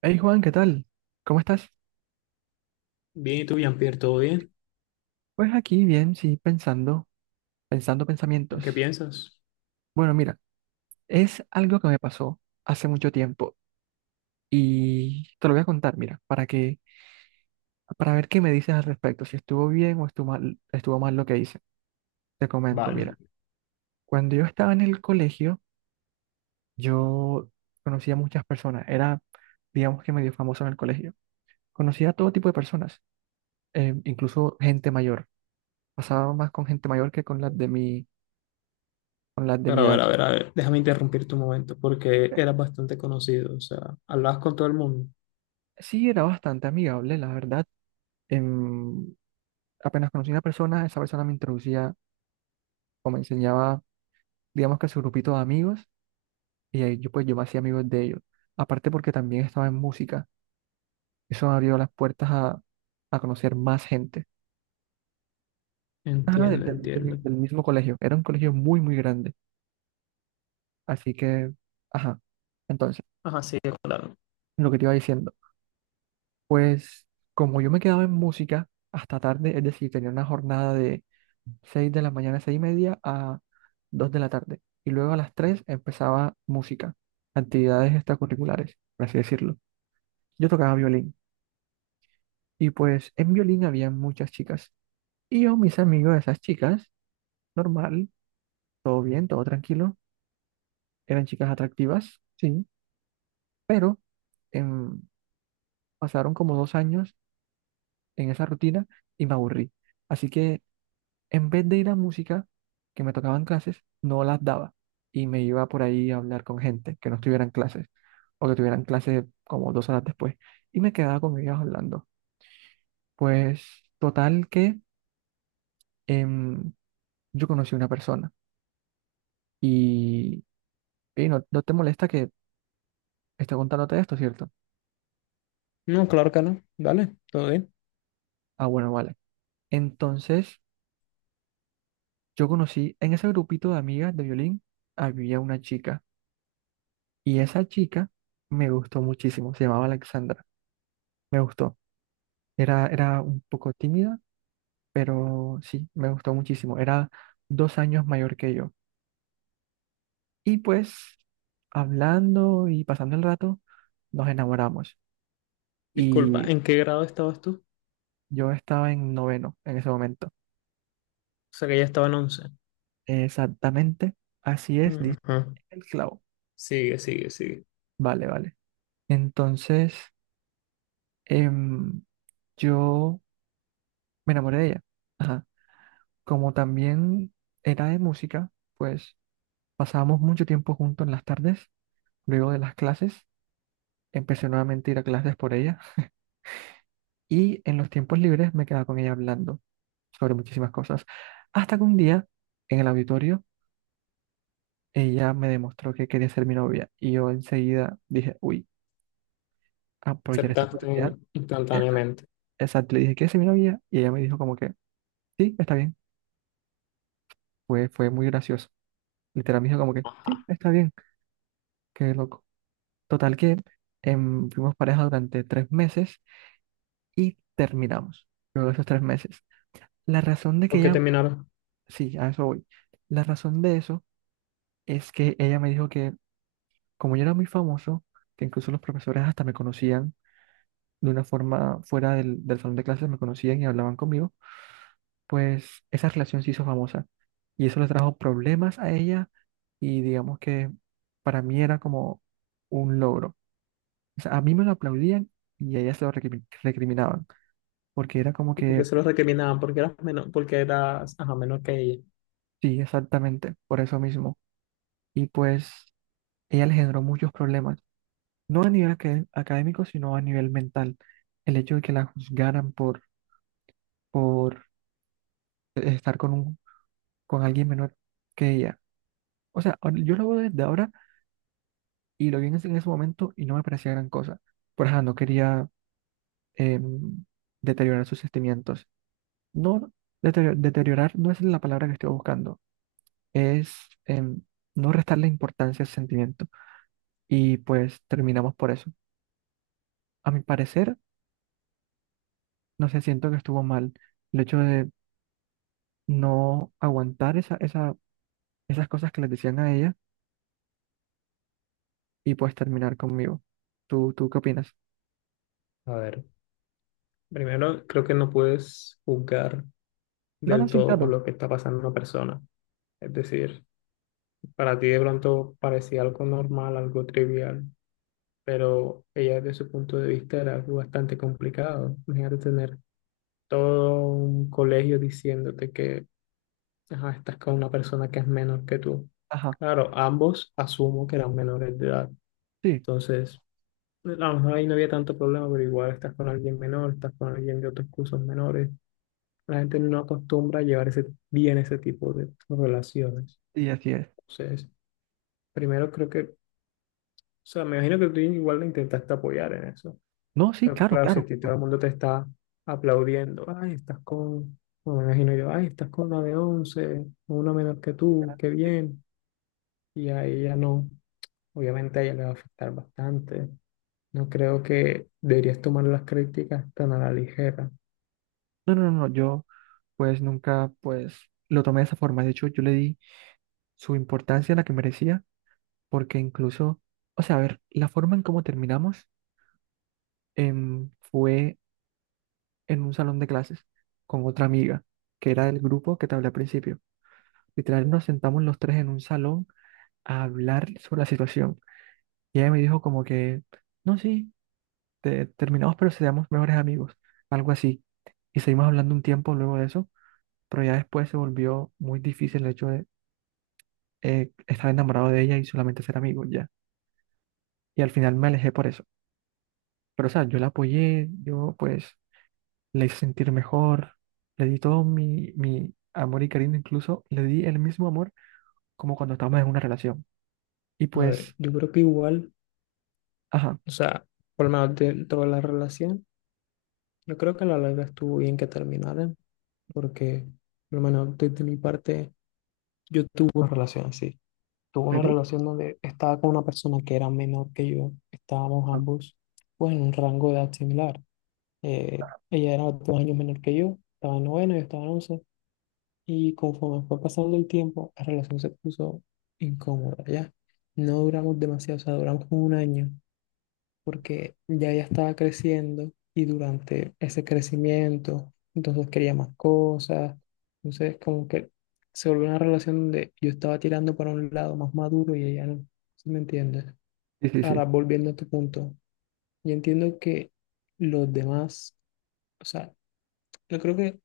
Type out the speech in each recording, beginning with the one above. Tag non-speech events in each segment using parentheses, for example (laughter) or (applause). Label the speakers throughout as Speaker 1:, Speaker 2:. Speaker 1: Hey Juan, ¿qué tal? ¿Cómo estás?
Speaker 2: Bien, ¿y tú, Jean-Pierre, todo bien?
Speaker 1: Pues aquí bien, sí, pensando
Speaker 2: ¿En
Speaker 1: pensamientos.
Speaker 2: qué piensas?
Speaker 1: Bueno, mira, es algo que me pasó hace mucho tiempo y te lo voy a contar, mira, para ver qué me dices al respecto, si estuvo bien o estuvo mal lo que hice. Te comento,
Speaker 2: Vale.
Speaker 1: mira, cuando yo estaba en el colegio, yo conocía muchas personas, era, digamos que medio famoso en el colegio. Conocía a todo tipo de personas, incluso gente mayor. Pasaba más con gente mayor que con las de mi
Speaker 2: Pero a ver,
Speaker 1: edad.
Speaker 2: a ver, a ver, déjame interrumpir tu momento porque eras bastante conocido, o sea, hablabas con todo el mundo.
Speaker 1: Sí, era bastante amigable, la verdad. Em, Apenas conocí a una persona, esa persona me introducía o me enseñaba, digamos que su grupito de amigos, y ahí yo me hacía amigos de ellos. Aparte porque también estaba en música, eso me abrió las puertas a conocer más gente. Ajá,
Speaker 2: Entiendo, entiendo.
Speaker 1: del mismo colegio, era un colegio muy, muy grande, así que, ajá, entonces,
Speaker 2: Ajá, sí, claro.
Speaker 1: lo que te iba diciendo, pues como yo me quedaba en música hasta tarde, es decir, tenía una jornada 6 de la mañana, 6:30 a 2 de la tarde. Y luego a las 3 empezaba música, actividades extracurriculares, por así decirlo. Yo tocaba violín y pues en violín había muchas chicas. Y yo, mis amigos de esas chicas, normal, todo bien, todo tranquilo, eran chicas atractivas, sí, pero em, pasaron como 2 años en esa rutina y me aburrí. Así que en vez de ir a música, que me tocaban clases, no las daba y me iba por ahí a hablar con gente que no estuvieran clases o que tuvieran clases como 2 horas después y me quedaba con ellos hablando. Pues total que em, yo conocí una persona y, "Ey, no, no te molesta que esté contándote esto, ¿cierto?
Speaker 2: No, claro que no. Dale, todo bien.
Speaker 1: Ah, bueno, vale. Entonces yo conocí en ese grupito de amigas de violín había una chica y esa chica me gustó muchísimo, se llamaba Alexandra, me gustó. Era un poco tímida, pero sí, me gustó muchísimo. Era 2 años mayor que yo. Y pues, hablando y pasando el rato, nos enamoramos.
Speaker 2: Disculpa,
Speaker 1: Y
Speaker 2: ¿en qué grado estabas tú?
Speaker 1: yo estaba en noveno en ese momento.
Speaker 2: O sea, que ya estaba en 11.
Speaker 1: Exactamente, así es, dice
Speaker 2: Ajá.
Speaker 1: el clavo.
Speaker 2: Sigue, sigue, sigue.
Speaker 1: Vale, vale. Entonces, em, yo me enamoré de ella. Ajá. Como también era de música, pues pasábamos mucho tiempo juntos en las tardes, luego de las clases. Empecé nuevamente a ir a clases por ella y en los tiempos libres me quedaba con ella hablando sobre muchísimas cosas. Hasta que un día, en el auditorio, ella me demostró que quería ser mi novia y yo enseguida dije, uy, aprovechar esta
Speaker 2: Aceptaste
Speaker 1: oportunidad. Esa-
Speaker 2: instantáneamente.
Speaker 1: Exacto, le dije, ¿quieres ser mi novia? Y ella me dijo como que, sí, está bien. Fue muy gracioso. Literal me dijo como que, sí,
Speaker 2: Ajá.
Speaker 1: está bien, qué loco. Total que fuimos pareja durante 3 meses y terminamos. Luego de esos 3 meses. La razón de
Speaker 2: ¿Por
Speaker 1: que
Speaker 2: qué
Speaker 1: ella.
Speaker 2: terminaron?
Speaker 1: Sí, a eso voy. La razón de eso es que ella me dijo que como yo era muy famoso, que incluso los profesores hasta me conocían de una forma fuera del salón de clases, me conocían y hablaban conmigo, pues esa relación se hizo famosa. Y eso le trajo problemas a ella y digamos que para mí era como un logro. O sea, a mí me lo aplaudían y a ella se lo recriminaban, porque era como
Speaker 2: ¿Y por qué
Speaker 1: que,
Speaker 2: se los recriminaban? Porque eras menor, porque eras, ajá, menor que ella.
Speaker 1: sí, exactamente, por eso mismo. Y pues ella le generó muchos problemas no a nivel académico, sino a nivel mental. El hecho de que la juzgaran por estar con alguien menor que ella. O sea, yo lo veo desde ahora y lo vi en ese momento y no me parecía gran cosa. Por ejemplo, no quería em, deteriorar sus sentimientos. No, deteriorar no es la palabra que estoy buscando, es, em, no restarle importancia al sentimiento. Y pues terminamos por eso. A mi parecer, no sé, siento que estuvo mal el hecho de no aguantar esas cosas que les decían a ella y pues terminar conmigo. ¿Tú qué opinas?
Speaker 2: A ver, primero creo que no puedes juzgar
Speaker 1: No, no,
Speaker 2: del
Speaker 1: sí,
Speaker 2: todo por
Speaker 1: claro.
Speaker 2: lo que está pasando una persona. Es decir, para ti de pronto parecía algo normal, algo trivial, pero ella desde su punto de vista era algo bastante complicado. Imagínate tener todo un colegio diciéndote que ajá, estás con una persona que es menor que tú.
Speaker 1: Ajá,
Speaker 2: Claro, ambos asumo que eran menores de edad.
Speaker 1: sí,
Speaker 2: Entonces, a lo mejor ahí no había tanto problema, pero igual estás con alguien menor, estás con alguien de otros cursos menores. La gente no acostumbra a llevar ese, bien ese tipo de relaciones.
Speaker 1: sí, así es.
Speaker 2: Entonces, primero creo que, o sea, me imagino que tú igual le intentaste apoyar en eso,
Speaker 1: No, sí,
Speaker 2: pero
Speaker 1: claro,
Speaker 2: claro, si a
Speaker 1: claro.
Speaker 2: ti todo
Speaker 1: No,
Speaker 2: el mundo te está aplaudiendo, ay, estás con, bueno, me imagino yo, ay, estás con una de 11 una menos que tú,
Speaker 1: ya,
Speaker 2: qué
Speaker 1: sí.
Speaker 2: bien, y a ella no, obviamente a ella le va a afectar bastante. No creo que deberías tomar las críticas tan a la ligera.
Speaker 1: No, no, no, no, yo pues nunca pues lo tomé de esa forma. De hecho, yo le di su importancia a la que merecía porque incluso, o sea, a ver, la forma en cómo terminamos, fue en un salón de clases con otra amiga que era del grupo que te hablé al principio. Literal, nos sentamos los tres en un salón a hablar sobre la situación. Y ella me dijo como que, no, sí, terminamos, pero seamos mejores amigos, algo así. Y seguimos hablando un tiempo luego de eso, pero ya después se volvió muy difícil el hecho de estar enamorado de ella y solamente ser amigos ya. Y al final me alejé por eso. Pero, o sea, yo la apoyé, yo pues le hice sentir mejor, le di todo mi amor y cariño, incluso le di el mismo amor como cuando estábamos en una relación. Y
Speaker 2: A ver,
Speaker 1: pues,
Speaker 2: yo creo que igual,
Speaker 1: ajá, ¿en
Speaker 2: o sea, por lo menos dentro de la relación, yo creo que a la larga estuvo bien que terminaran, porque por lo menos desde mi parte yo tuve una relación así. Tuve una
Speaker 1: serio?
Speaker 2: relación donde estaba con una persona que era menor que yo. Estábamos
Speaker 1: Ah,
Speaker 2: ambos, pues, en un rango de edad similar. Ella era dos años menor que yo. Estaba en noveno, yo estaba en once. Y conforme fue pasando el tiempo, la relación se puso incómoda, ¿ya? No duramos demasiado, o sea, duramos como un año porque ya ella estaba creciendo y durante ese crecimiento, entonces quería más cosas, entonces como que se volvió una relación donde yo estaba tirando para un lado más maduro y ella no, ¿sí me entiendes?
Speaker 1: sí, sí,
Speaker 2: Ahora,
Speaker 1: sí.
Speaker 2: volviendo a tu punto, yo entiendo que los demás, o sea, yo creo que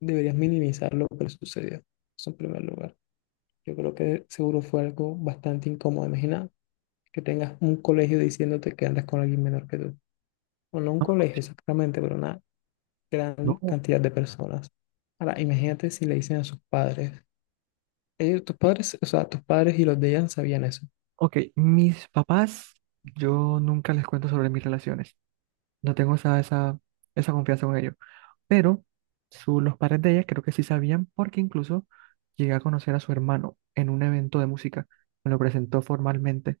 Speaker 2: deberías minimizar lo que le sucedió, eso en primer lugar. Yo creo que seguro fue algo bastante incómodo. Imagina que tengas un colegio diciéndote que andas con alguien menor que tú. O no un
Speaker 1: No, no,
Speaker 2: colegio
Speaker 1: sí.
Speaker 2: exactamente, pero una gran
Speaker 1: No,
Speaker 2: cantidad de personas. Ahora, imagínate si le dicen a sus padres, ellos, tus padres, o sea, tus padres y los de ella sabían eso.
Speaker 1: OK, mis papás, yo nunca les cuento sobre mis relaciones. No tengo esa confianza con ellos. Pero los padres de ella creo que sí sabían porque incluso llegué a conocer a su hermano en un evento de música. Me lo presentó formalmente.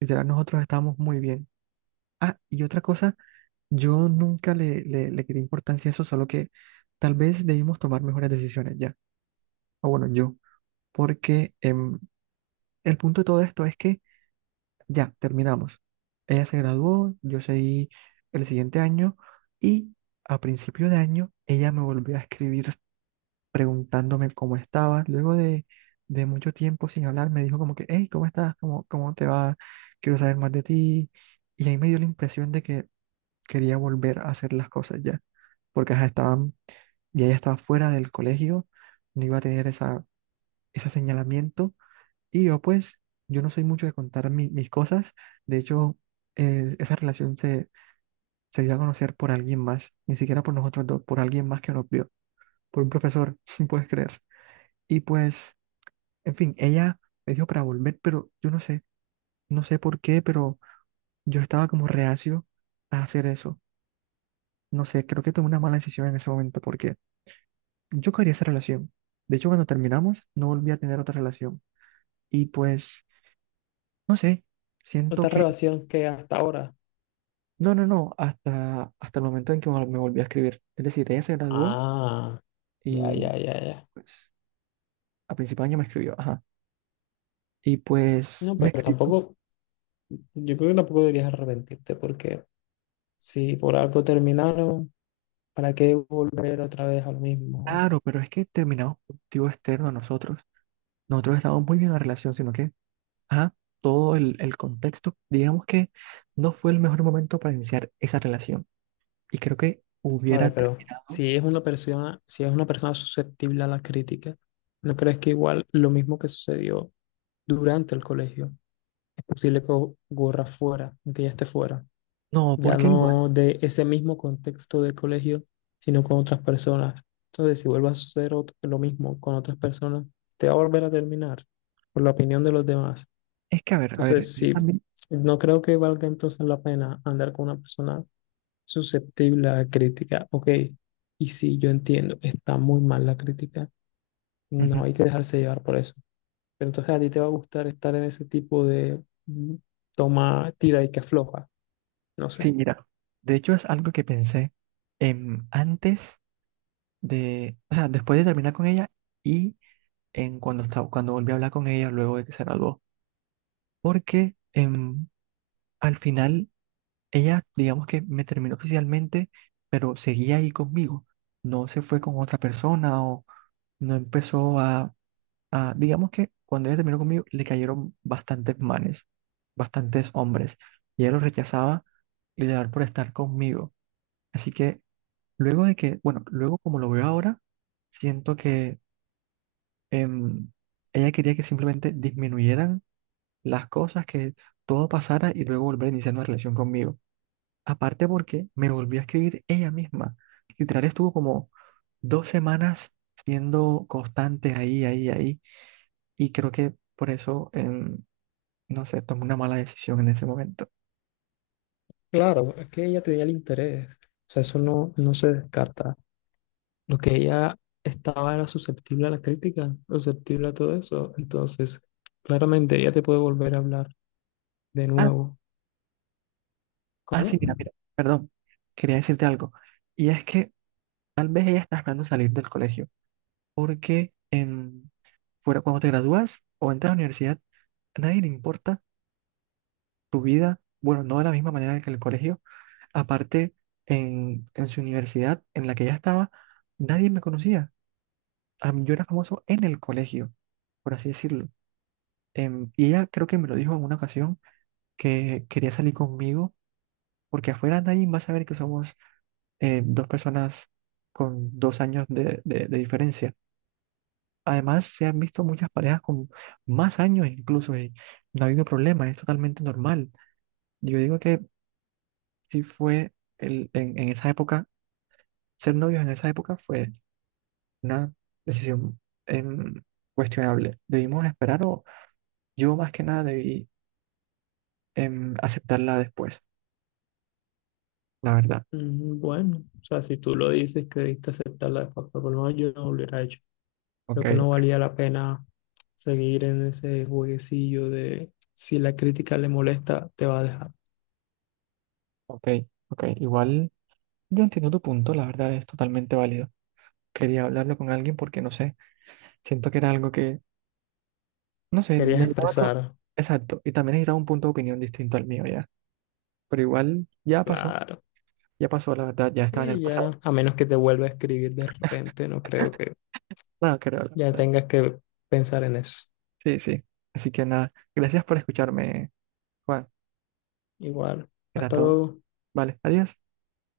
Speaker 1: Literal, nosotros estábamos muy bien. Ah, y otra cosa, yo nunca le quité importancia a eso, solo que tal vez debimos tomar mejores decisiones ya. O bueno, yo. Porque el punto de todo esto es que ya, terminamos. Ella se graduó, yo seguí el siguiente año y a principio de año ella me volvió a escribir preguntándome cómo estaba. Luego de mucho tiempo sin hablar, me dijo como que, hey, ¿cómo estás? ¿Cómo te va? Quiero saber más de ti. Y ahí me dio la impresión de que quería volver a hacer las cosas ya, porque ajá, ya ella estaba fuera del colegio, no iba a tener ese señalamiento y yo pues, yo no soy mucho de contar mis cosas. De hecho, esa relación se dio a conocer por alguien más, ni siquiera por nosotros dos, por alguien más que nos vio, por un profesor, (laughs) si puedes creer. Y pues, en fin, ella me dijo para volver, pero yo no sé, no sé por qué, pero yo estaba como reacio a hacer eso. No sé, creo que tomé una mala decisión en ese momento porque yo quería esa relación. De hecho, cuando terminamos, no volví a tener otra relación. Y pues, no sé, siento
Speaker 2: ¿Otra
Speaker 1: que.
Speaker 2: relación que hasta ahora?
Speaker 1: No, no, no, hasta el momento en que me volví a escribir. Es decir, ella se graduó
Speaker 2: Ah, ya,
Speaker 1: y
Speaker 2: ya, ya, ya.
Speaker 1: pues a principio de año me escribió, ajá. Y pues
Speaker 2: No,
Speaker 1: me
Speaker 2: pero
Speaker 1: escribió,
Speaker 2: tampoco, yo creo que tampoco deberías arrepentirte porque si por algo terminaron, ¿para qué volver otra vez a lo mismo?
Speaker 1: claro, pero es que terminamos por un motivo externo a nosotros. Nosotros estábamos muy bien en la relación, sino que, ajá, todo el contexto, digamos que no fue el mejor momento para iniciar esa relación. Y creo que
Speaker 2: A
Speaker 1: hubiera
Speaker 2: ver, pero
Speaker 1: terminado.
Speaker 2: si es una persona, si es una persona susceptible a la crítica, ¿no crees que igual lo mismo que sucedió durante el colegio es posible que ocurra fuera, aunque ya esté fuera,
Speaker 1: No,
Speaker 2: ya
Speaker 1: porque igual,
Speaker 2: no de ese mismo contexto de colegio, sino con otras personas? Entonces, si vuelve a suceder lo mismo con otras personas, te va a volver a terminar por la opinión de los demás.
Speaker 1: es que a ver,
Speaker 2: Entonces,
Speaker 1: yo
Speaker 2: sí,
Speaker 1: también,
Speaker 2: no creo que valga entonces la pena andar con una persona susceptible a crítica. Ok, y sí, yo entiendo, está muy mal la crítica,
Speaker 1: ujú.
Speaker 2: no hay que dejarse llevar por eso. Pero entonces a ti te va a gustar estar en ese tipo de toma, tira y que afloja. No sé.
Speaker 1: Sí, mira, de hecho es algo que pensé, antes. O sea, después de terminar con ella y cuando volví a hablar con ella luego de que se graduó, porque al final ella, digamos que me terminó oficialmente, pero seguía ahí conmigo, no se fue con otra persona o no empezó digamos que cuando ella terminó conmigo le cayeron bastantes manes, bastantes hombres y ella lo rechazaba literal por estar conmigo, así que luego de que, bueno, luego como lo veo ahora, siento que em, ella quería que simplemente disminuyeran las cosas, que todo pasara y luego volver a iniciar una relación conmigo. Aparte porque me volvió a escribir ella misma. Literal estuvo como 2 semanas siendo constante ahí, ahí, ahí. Y creo que por eso, no sé, tomé una mala decisión en ese momento.
Speaker 2: Claro, es que ella tenía el interés. O sea, eso no, no se descarta. Lo que ella estaba era susceptible a la crítica, susceptible a todo eso. Entonces, claramente ella te puede volver a hablar de
Speaker 1: Ah,
Speaker 2: nuevo.
Speaker 1: ah,
Speaker 2: ¿Cómo?
Speaker 1: sí, mira, mira, perdón. Quería decirte algo. Y es que tal vez ella está esperando salir del colegio porque fuera cuando te gradúas o entras a la universidad, a nadie le importa tu vida, bueno, no de la misma manera que en el colegio. Aparte, en su universidad en la que ya estaba, nadie me conocía. Yo era famoso en el colegio, por así decirlo. Y ella creo que me lo dijo en una ocasión que quería salir conmigo porque afuera nadie va a saber que somos dos personas con 2 años de diferencia. Además, se han visto muchas parejas con más años incluso y no ha habido problema, es totalmente normal. Yo digo que si fue en esa época, ser novios en esa época fue una decisión, em, cuestionable. Debimos esperar o yo más que nada debí, aceptarla después, la verdad.
Speaker 2: Mm, bueno, o sea, si tú lo dices que debiste aceptarla de facto, por lo menos yo no lo hubiera hecho.
Speaker 1: Ok,
Speaker 2: Creo que no valía la pena seguir en ese jueguecillo de si la crítica le molesta, te va a dejar.
Speaker 1: ok, ok. Igual yo entiendo tu punto, la verdad es totalmente válido. Quería hablarlo con alguien porque no sé, siento que era algo que. No sé,
Speaker 2: Querías
Speaker 1: necesitaba otro.
Speaker 2: expresar,
Speaker 1: Exacto. Y también necesitaba un punto de opinión distinto al mío ya. Pero igual ya pasó.
Speaker 2: claro.
Speaker 1: Ya pasó, la verdad. Ya estaba en el
Speaker 2: Y
Speaker 1: pasado.
Speaker 2: ya, a menos que te vuelva a escribir de repente, no creo que
Speaker 1: Nada, creo, la
Speaker 2: ya
Speaker 1: verdad.
Speaker 2: tengas que pensar en eso.
Speaker 1: Sí, sí. Así que nada. Gracias por escucharme, Juan.
Speaker 2: Igual,
Speaker 1: Era
Speaker 2: hasta
Speaker 1: todo.
Speaker 2: luego.
Speaker 1: Vale, adiós.